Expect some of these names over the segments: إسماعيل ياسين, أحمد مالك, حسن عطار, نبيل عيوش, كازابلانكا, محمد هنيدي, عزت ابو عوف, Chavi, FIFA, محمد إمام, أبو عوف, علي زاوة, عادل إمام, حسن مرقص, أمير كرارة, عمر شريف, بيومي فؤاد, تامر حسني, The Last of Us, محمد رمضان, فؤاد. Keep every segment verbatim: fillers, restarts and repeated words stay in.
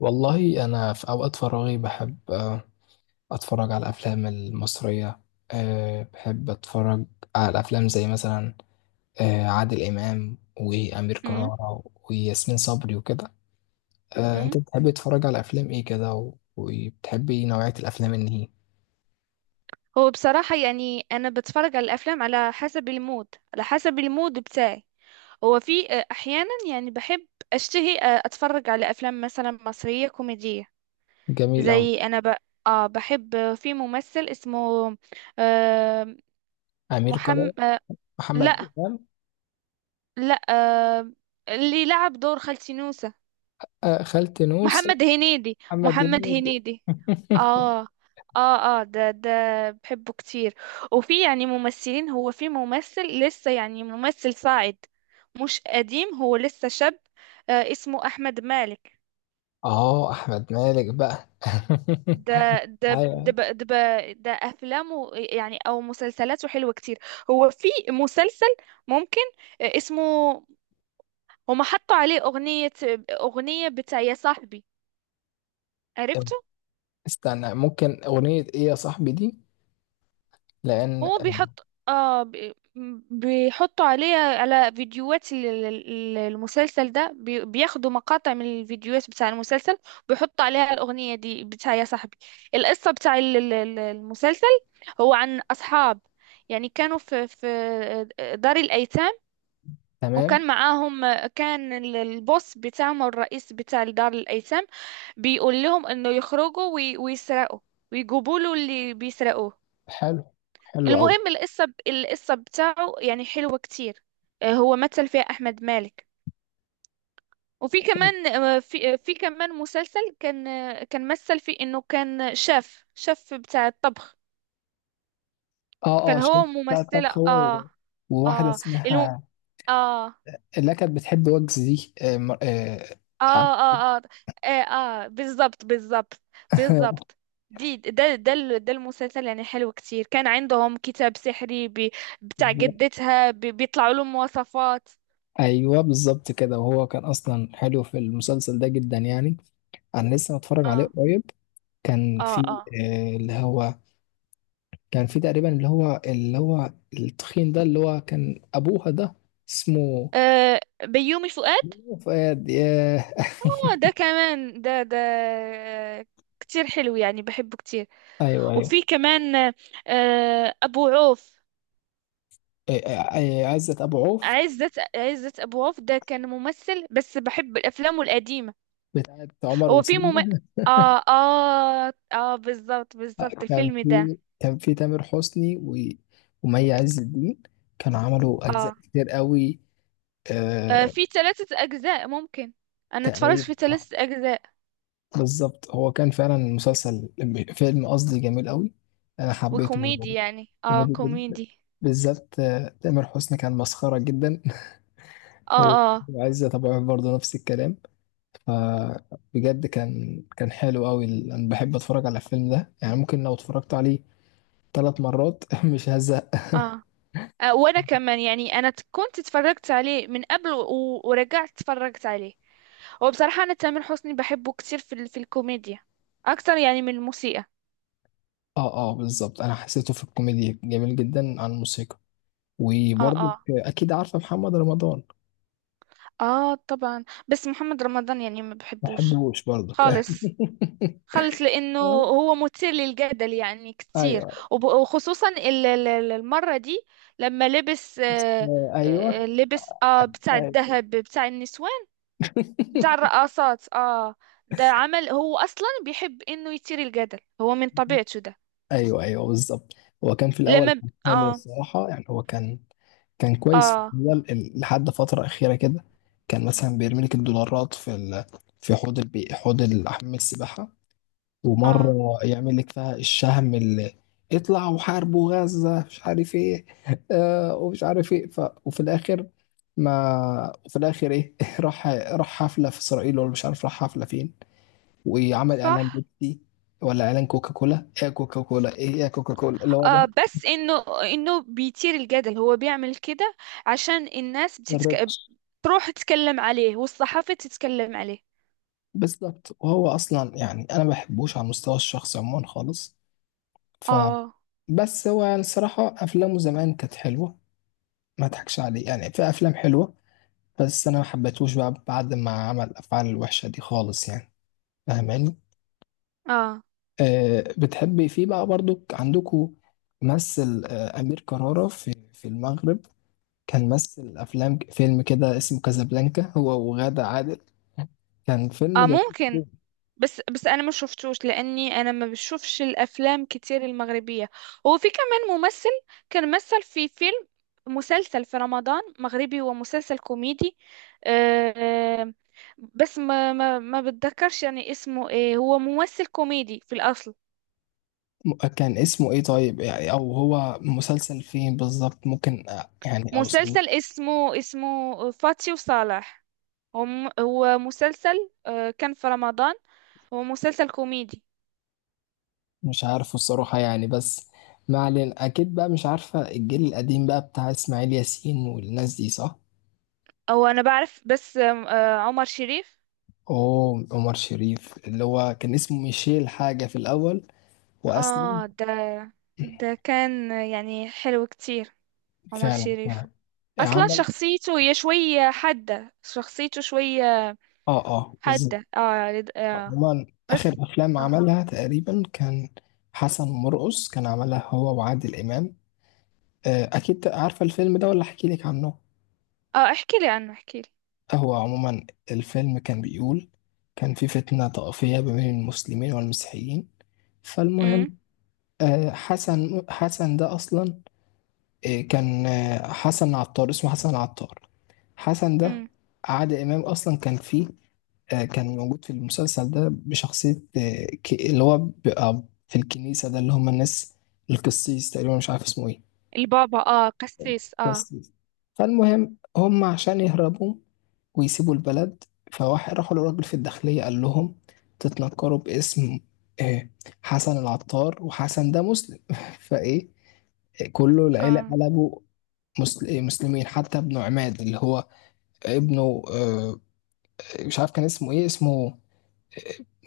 والله أنا في أوقات فراغي بحب آه، أتفرج على الأفلام المصرية. آه، بحب أتفرج على الأفلام زي مثلا آه، عادل إمام وأمير مم. كرارة وياسمين صبري وكده. آه، مم. أنت بتحبي تتفرج على أفلام إيه كده و- وبتحبي نوعية الأفلام إن هي هو بصراحة يعني أنا بتفرج على الأفلام على حسب المود على حسب المود بتاعي. هو في آه، أحيانا يعني بحب أشتهي آه، أتفرج على أفلام مثلا مصرية كوميدية. جميل أوي. زي أنا ب... آه بحب، آه، في ممثل اسمه آه أمير كرارة. محمد، آه لا، محمد إمام. لا، آه اللي لعب دور خالتي نوسة. آه، خالتي نوسة. محمد هنيدي محمد محمد هنيدي. هنيدي اه، اه، اه، ده ده بحبه كتير. وفي يعني ممثلين، هو في ممثل لسه، يعني ممثل صاعد، مش قديم، هو لسه شاب. آه اسمه أحمد مالك. آه أحمد مالك بقى. ده ده ده أيوة. ب- ده ب- ده أفلامه يعني أو مسلسلاته حلوة كتير. هو في مسلسل ممكن، آه، اسمه، هما حطوا عليه أغنية أغنية بتاع يا صاحبي. عرفته؟ استنى ممكن أغنية إيه يا صاحبي دي؟ لان هو آه، بيحط اه بي- بيحطوا عليه على فيديوهات ال- ال- ال- المسلسل ده، بي- بياخدوا مقاطع من الفيديوهات بتاع المسلسل ويحطوا عليها الأغنية دي بتاع يا صاحبي. القصة بتاع ال- ال- ال- المسلسل، هو عن أصحاب يعني كانوا في في دار الأيتام. تمام. وكان معاهم، كان ال- البوس بتاعهم أو الرئيس بتاع دار الأيتام بيقول لهم إنه يخرجوا وي- ويسرقوا ويجيبوا له اللي بيسرقوه. حلو. حلو قوي. المهم، القصة القصة بتاعه يعني حلوة كتير. آه، هو مثل فيها أحمد مالك. وفي كمان، آه، في آه، في كمان مسلسل كان، آه، كان مثل فيه إنه كان شاف شاف بتاع الطبخ. اه كان اه هو شيف بتاع ممثلة. الطبخ هو اه و- وواحده اه الم... اسمها اه اه اللي كانت بتحب وجز دي آه مر- آه اه اه, آه, آه بالظبط، بالظبط، بالظبط. دي ده ده ال- ده المسلسل يعني حلو كتير. كان عندهم كتاب سحري، بي- بتاع جدتها، بي- بيطلعوا لهم وصفات. ايوه بالظبط كده وهو كان اصلا حلو في المسلسل ده جدا يعني. انا لسه متفرج عليه اه، قريب. كان اه، في اه، آه، اللي هو كان في تقريبا اللي هو اللي هو التخين ده اللي هو كان ابوها ده اسمه آه بيومي فؤاد. فؤاد ياه. آه، ده كمان. ده ده آه، كتير حلو يعني، بحبه كتير. ايوه ايوه. وفي كمان آه أبو عوف. آه، آه، آه، عزت ابو عوف عزت عزت أبو عوف ده كان ممثل، بس بحب أفلامه القديمة. بتاعت عمر هو في مم... وسلمى. آه آه آه بالظبط، بالظبط، كان الفيلم ده. في كان في تامر حسني و... ومي عز الدين كانوا عملوا أجزاء آه, كتير قوي. آه آه... في ثلاثة أجزاء ممكن. أنا اتفرجت تقريبا. في ثلاثة أجزاء. بالظبط هو كان فعلا مسلسل فيلم قصدي جميل قوي. أنا حبيته. وكوميدي يعني، آه كوميدي جدا. كوميدي. بالذات آه، تامر حسني كان مسخرة جدا. آه، آه، وعزة طبعا برضه نفس الكلام. فبجد كان كان حلو قوي ال- انا بحب اتفرج على الفيلم ده يعني ممكن لو اتفرجت عليه ثلاث مرات مش هزهق. آه، آه، وانا كمان يعني، انا ت- كنت اتفرجت عليه من قبل، و- ورجعت اتفرجت عليه. هو بصراحة، انا تامر حسني بحبه كتير في ال- في الكوميديا اكتر يعني من الموسيقى. اه اه بالظبط انا حسيته في الكوميديا جميل جدا عن الموسيقى. اه، وبرضك اه، اكيد عارفه محمد رمضان. اه، طبعا. بس محمد رمضان يعني ما ما بحبوش بحبوش برضك خالص، خالص، لانه هو مثير للجدل يعني كتير. ايوه وب- وخصوصا ال- ال- ال- المرة دي لما لبس، آه ايوه. ايوه آه، لبس اه بتاع ايوه. الذهب بتاع النسوان، بتاع الرقصات اه ده عمل، هو اصلا بيحب انه يثير الجدل، هو من طبيعته ده. ايوه ايوه بالظبط. هو كان في الاول لما ب... كان حلو اه الصراحه يعني هو كان كان كويس في اه الاول ال- لحد فتره اخيره كده. كان مثلا بيرمي لك الدولارات في ال... في حوض البي... حوض ال- حمام السباحه. ومرة اه يعمل لك فيها الشهم اللي اطلع وحاربوا غزة مش عارف ايه آه ومش عارف ايه ف... وفي الاخر ما وفي الاخر ايه راح راح حفلة في اسرائيل ولا مش عارف راح حفلة فين. وعمل صح. اعلان بيبسي ولا اعلان كوكا كولا ايه كوكا كولا ايه يا كوكا كولا اللي هو آه ده بس انه انه بيثير الجدل، هو بيعمل كده عشان الناس بتتك... الريتش. تروح تتكلم عليه والصحافة تتكلم عليه. بالظبط وهو اصلا يعني انا ما بحبوش على المستوى الشخصي عموما خالص. ف اه، بس هو يعني الصراحة افلامه زمان كانت حلوة. ما اضحكش عليه يعني في افلام حلوة. بس انا ما حبيتهوش بقى بعد ما عمل الافعال الوحشه دي خالص يعني. فاهماني؟ اه، أه بتحبي فيه بقى برضو عندكم مثل آه، امير كرارة في في المغرب؟ كان مثل افلام فيلم كده اسمه كازابلانكا هو وغادة عادل. كان فيلم اه، جميل جداً. ممكن. بس، بس انا ما شفتوش لاني انا ما بشوفش الافلام كتير المغربيه. هو في كمان ممثل كان مثل في فيلم مسلسل في رمضان مغربي، هو مسلسل كوميدي. آه، بس ما ما ما بتذكرش يعني اسمه ايه، هو ممثل كوميدي في الاصل. م- كان اسمه ايه طيب يعني او هو مسلسل فين بالظبط ممكن آه، يعني اوصله؟ مسلسل اسمه اسمه فاتي وصالح. هو م- هو مسلسل، آه، كان في رمضان، هو مسلسل كوميدي. مش عارفه الصراحة يعني بس. ما علينا اكيد بقى مش عارفة الجيل القديم بقى بتاع اسماعيل ياسين والناس دي صح. او انا بعرف، بس آم، آه، عمر شريف. اوه عمر شريف اللي هو كان اسمه ميشيل حاجة في الأول وأسلم. اه، ده ده كان يعني حلو كتير، عمر فعلا شريف. فعلا. اصلا عمل شخصيته هي شوية حادة، شخصيته شوية اه اه بالظبط. حادة. اه، لد- آه. عموما آخر بس. أفلام اه، عملها تقريبا كان حسن مرقص كان عملها هو وعادل إمام. آه، أكيد عارفة الفيلم ده ولا أحكي لك عنه؟ اه، احكي لي عنه، احكي لي. آه، هو عموما الفيلم كان بيقول كان في فتنة طائفية ما بين المسلمين والمسيحيين. فالمهم امم. آه، حسن حسن ده أصلا. إيه، كان آه، حسن عطار اسمه حسن عطار. حسن ده امم. عادل إمام أصلا كان فيه آه، كان موجود في المسلسل ده بشخصية آه، ك- اللي هو بيبقى في الكنيسة ده اللي هم الناس القسيس تقريبا مش عارف اسمه إيه البابا، اه قسيس اه بس. فالمهم هم عشان يهربوا ويسيبوا البلد فواحد راحوا للراجل في الداخلية قال لهم تتنكروا باسم آه، حسن العطار وحسن ده مسلم. فايه كله العيلة اه. قلبوا مسل- إيه، مسلمين حتى ابن عماد اللي هو ابنه آه، مش عارف كان اسمه ايه اسمه آه،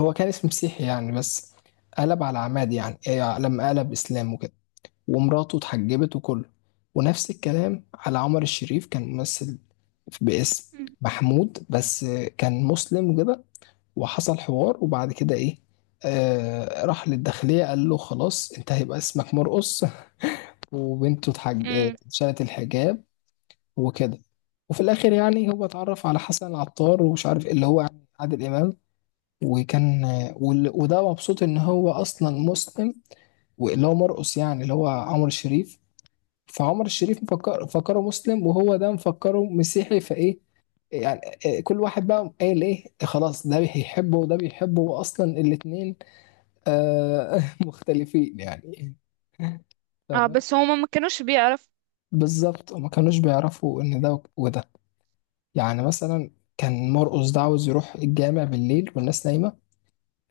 هو كان اسمه مسيحي يعني بس قلب على عماد يعني إيه، لما قلب اسلام وكده. ومراته اتحجبت وكله. ونفس الكلام على عمر الشريف كان ممثل باسم امم. محمود بس كان مسلم وكده. وحصل حوار وبعد كده ايه آه راح للداخلية قال له خلاص انت هيبقى اسمك مرقص. وبنته اتحج... آه، أمم. شالت الحجاب وكده. وفي الاخر يعني هو اتعرف على حسن العطار ومش عارف ايه اللي هو يعني عادل امام. وكان وال- وده مبسوط ان هو اصلا مسلم واللي هو مرقص يعني اللي هو عمر الشريف. فعمر الشريف مفكر فكره مسلم وهو ده مفكره مسيحي فايه يعني. آه، كل واحد بقى قال ايه خلاص ده بيحبه وده بيحبه واصلا الاتنين آه مختلفين يعني. اه، فاهم؟ بس هما ما كانوش بيعرف. بالظبط وما كانوش بيعرفوا ان ده وده يعني مثلا. كان مرقص ده عاوز يروح الجامع بالليل والناس نايمه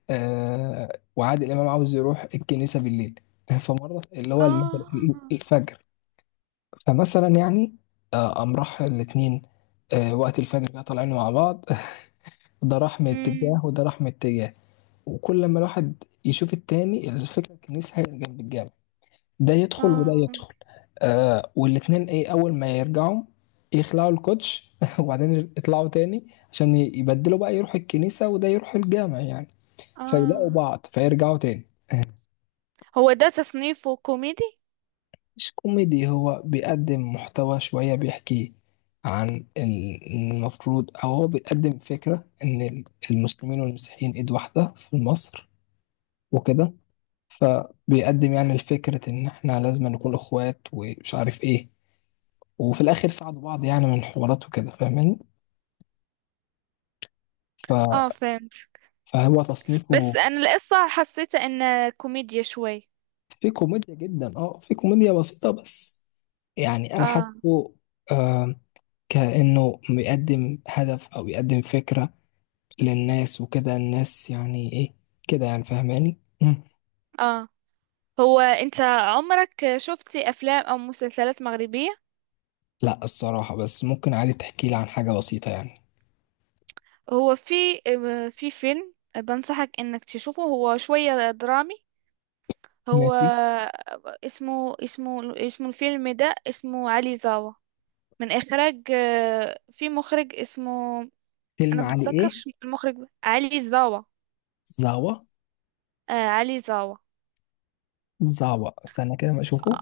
آه وعادل امام عاوز يروح الكنيسه بالليل فمرة اللي هو المغرب- اه. الفجر. فمثلا يعني آه، قام راح الاتنين آه، وقت الفجر كده طالعين مع بعض. ده راح من اتجاه امم. وده راح من اتجاه. وكل لما الواحد يشوف التاني الفكرة الكنيسة هي اللي جنب الجامع. ده يدخل اه. وده يدخل آه والاتنين ايه أول ما يرجعوا يخلعوا الكوتش وبعدين يطلعوا تاني عشان ي- يبدلوا بقى يروح الكنيسة وده يروح الجامع يعني. فيلاقوا اه. بعض فيرجعوا تاني. هو ده تصنيفه كوميدي؟ مش كوميدي هو بيقدم محتوى شوية بيحكي عن ال- المفروض أو هو بيقدم فكرة إن ال- المسلمين والمسيحيين إيد واحدة في مصر وكده. فبيقدم يعني فكرة إن إحنا لازم نكون إخوات ومش عارف إيه. وفي الآخر ساعدوا بعض يعني من حوارات وكده فاهماني ف... اه، فهمت. فهو بس تصنيفه انا القصة حسيتها انها كوميديا شوي. في كوميديا جدا أه في كوميديا بسيطة بس يعني أنا اه، حاسه آه كأنه بيقدم هدف أو بيقدم فكرة للناس وكده الناس يعني ايه كده يعني فاهماني. مم. اه، هو انت عمرك شفتي افلام او مسلسلات مغربية؟ لا الصراحة بس ممكن عادي تحكي لي عن حاجة بسيطة يعني. هو في آه، في فيلم بنصحك انك تشوفه، هو شوية درامي. هو، ماشي. اسمه اسمه اسمه الفيلم ده اسمه علي زاوة، من اخراج، آه، في مخرج اسمه، انا فيلم علي ايه؟ بتذكرش المخرج. علي زاوة. زعوة. آه علي زاوة. زعوة استنى كده ما اشوفه.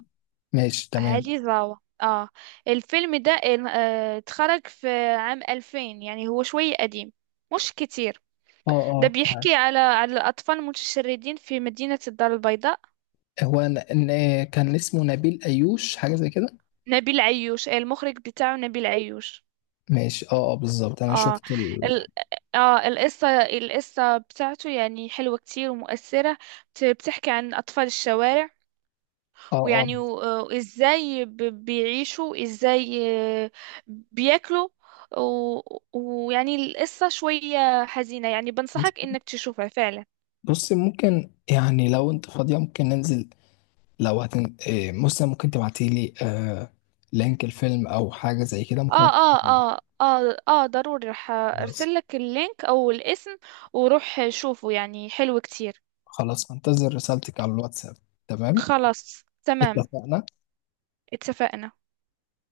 ماشي تمام. علي زاوة، اه. الفيلم ده، آه، اتخرج في عام ألفين يعني هو شوية قديم، مش كتير. اه ده اه فعلا. بيحكي على على الأطفال المتشردين في مدينة الدار البيضاء. هو أنا- إن- كان اسمه نبيل ايوش حاجة زي كده. نبيل عيوش، آه، المخرج بتاعه نبيل عيوش. ماشي اه اه بالظبط انا اه. شفت ال... ال... اه القصة القصة بتاعته يعني حلوة كتير ومؤثرة، بت- بتحكي عن أطفال الشوارع اه اه ويعني و... آه، وإزاي ب... بيعيشوا إزاي. آه، بياكلوا و... ويعني القصة شوية حزينة، يعني بص بنصحك إنك تشوفها فعلا. بص ممكن يعني لو انت فاضية ممكن ننزل لو هتن... إيه، مثلا ممكن تبعتي لي آه... لينك الفيلم او حاجة زي كده اه، ممكن. اه، اه، اه، اه، ضروري، رح خلاص. ارسل لك اللينك او الاسم وروح شوفه يعني حلو كتير. خلاص انتظر رسالتك على الواتساب. تمام. خلاص، تمام. اتفقنا. اتفقنا.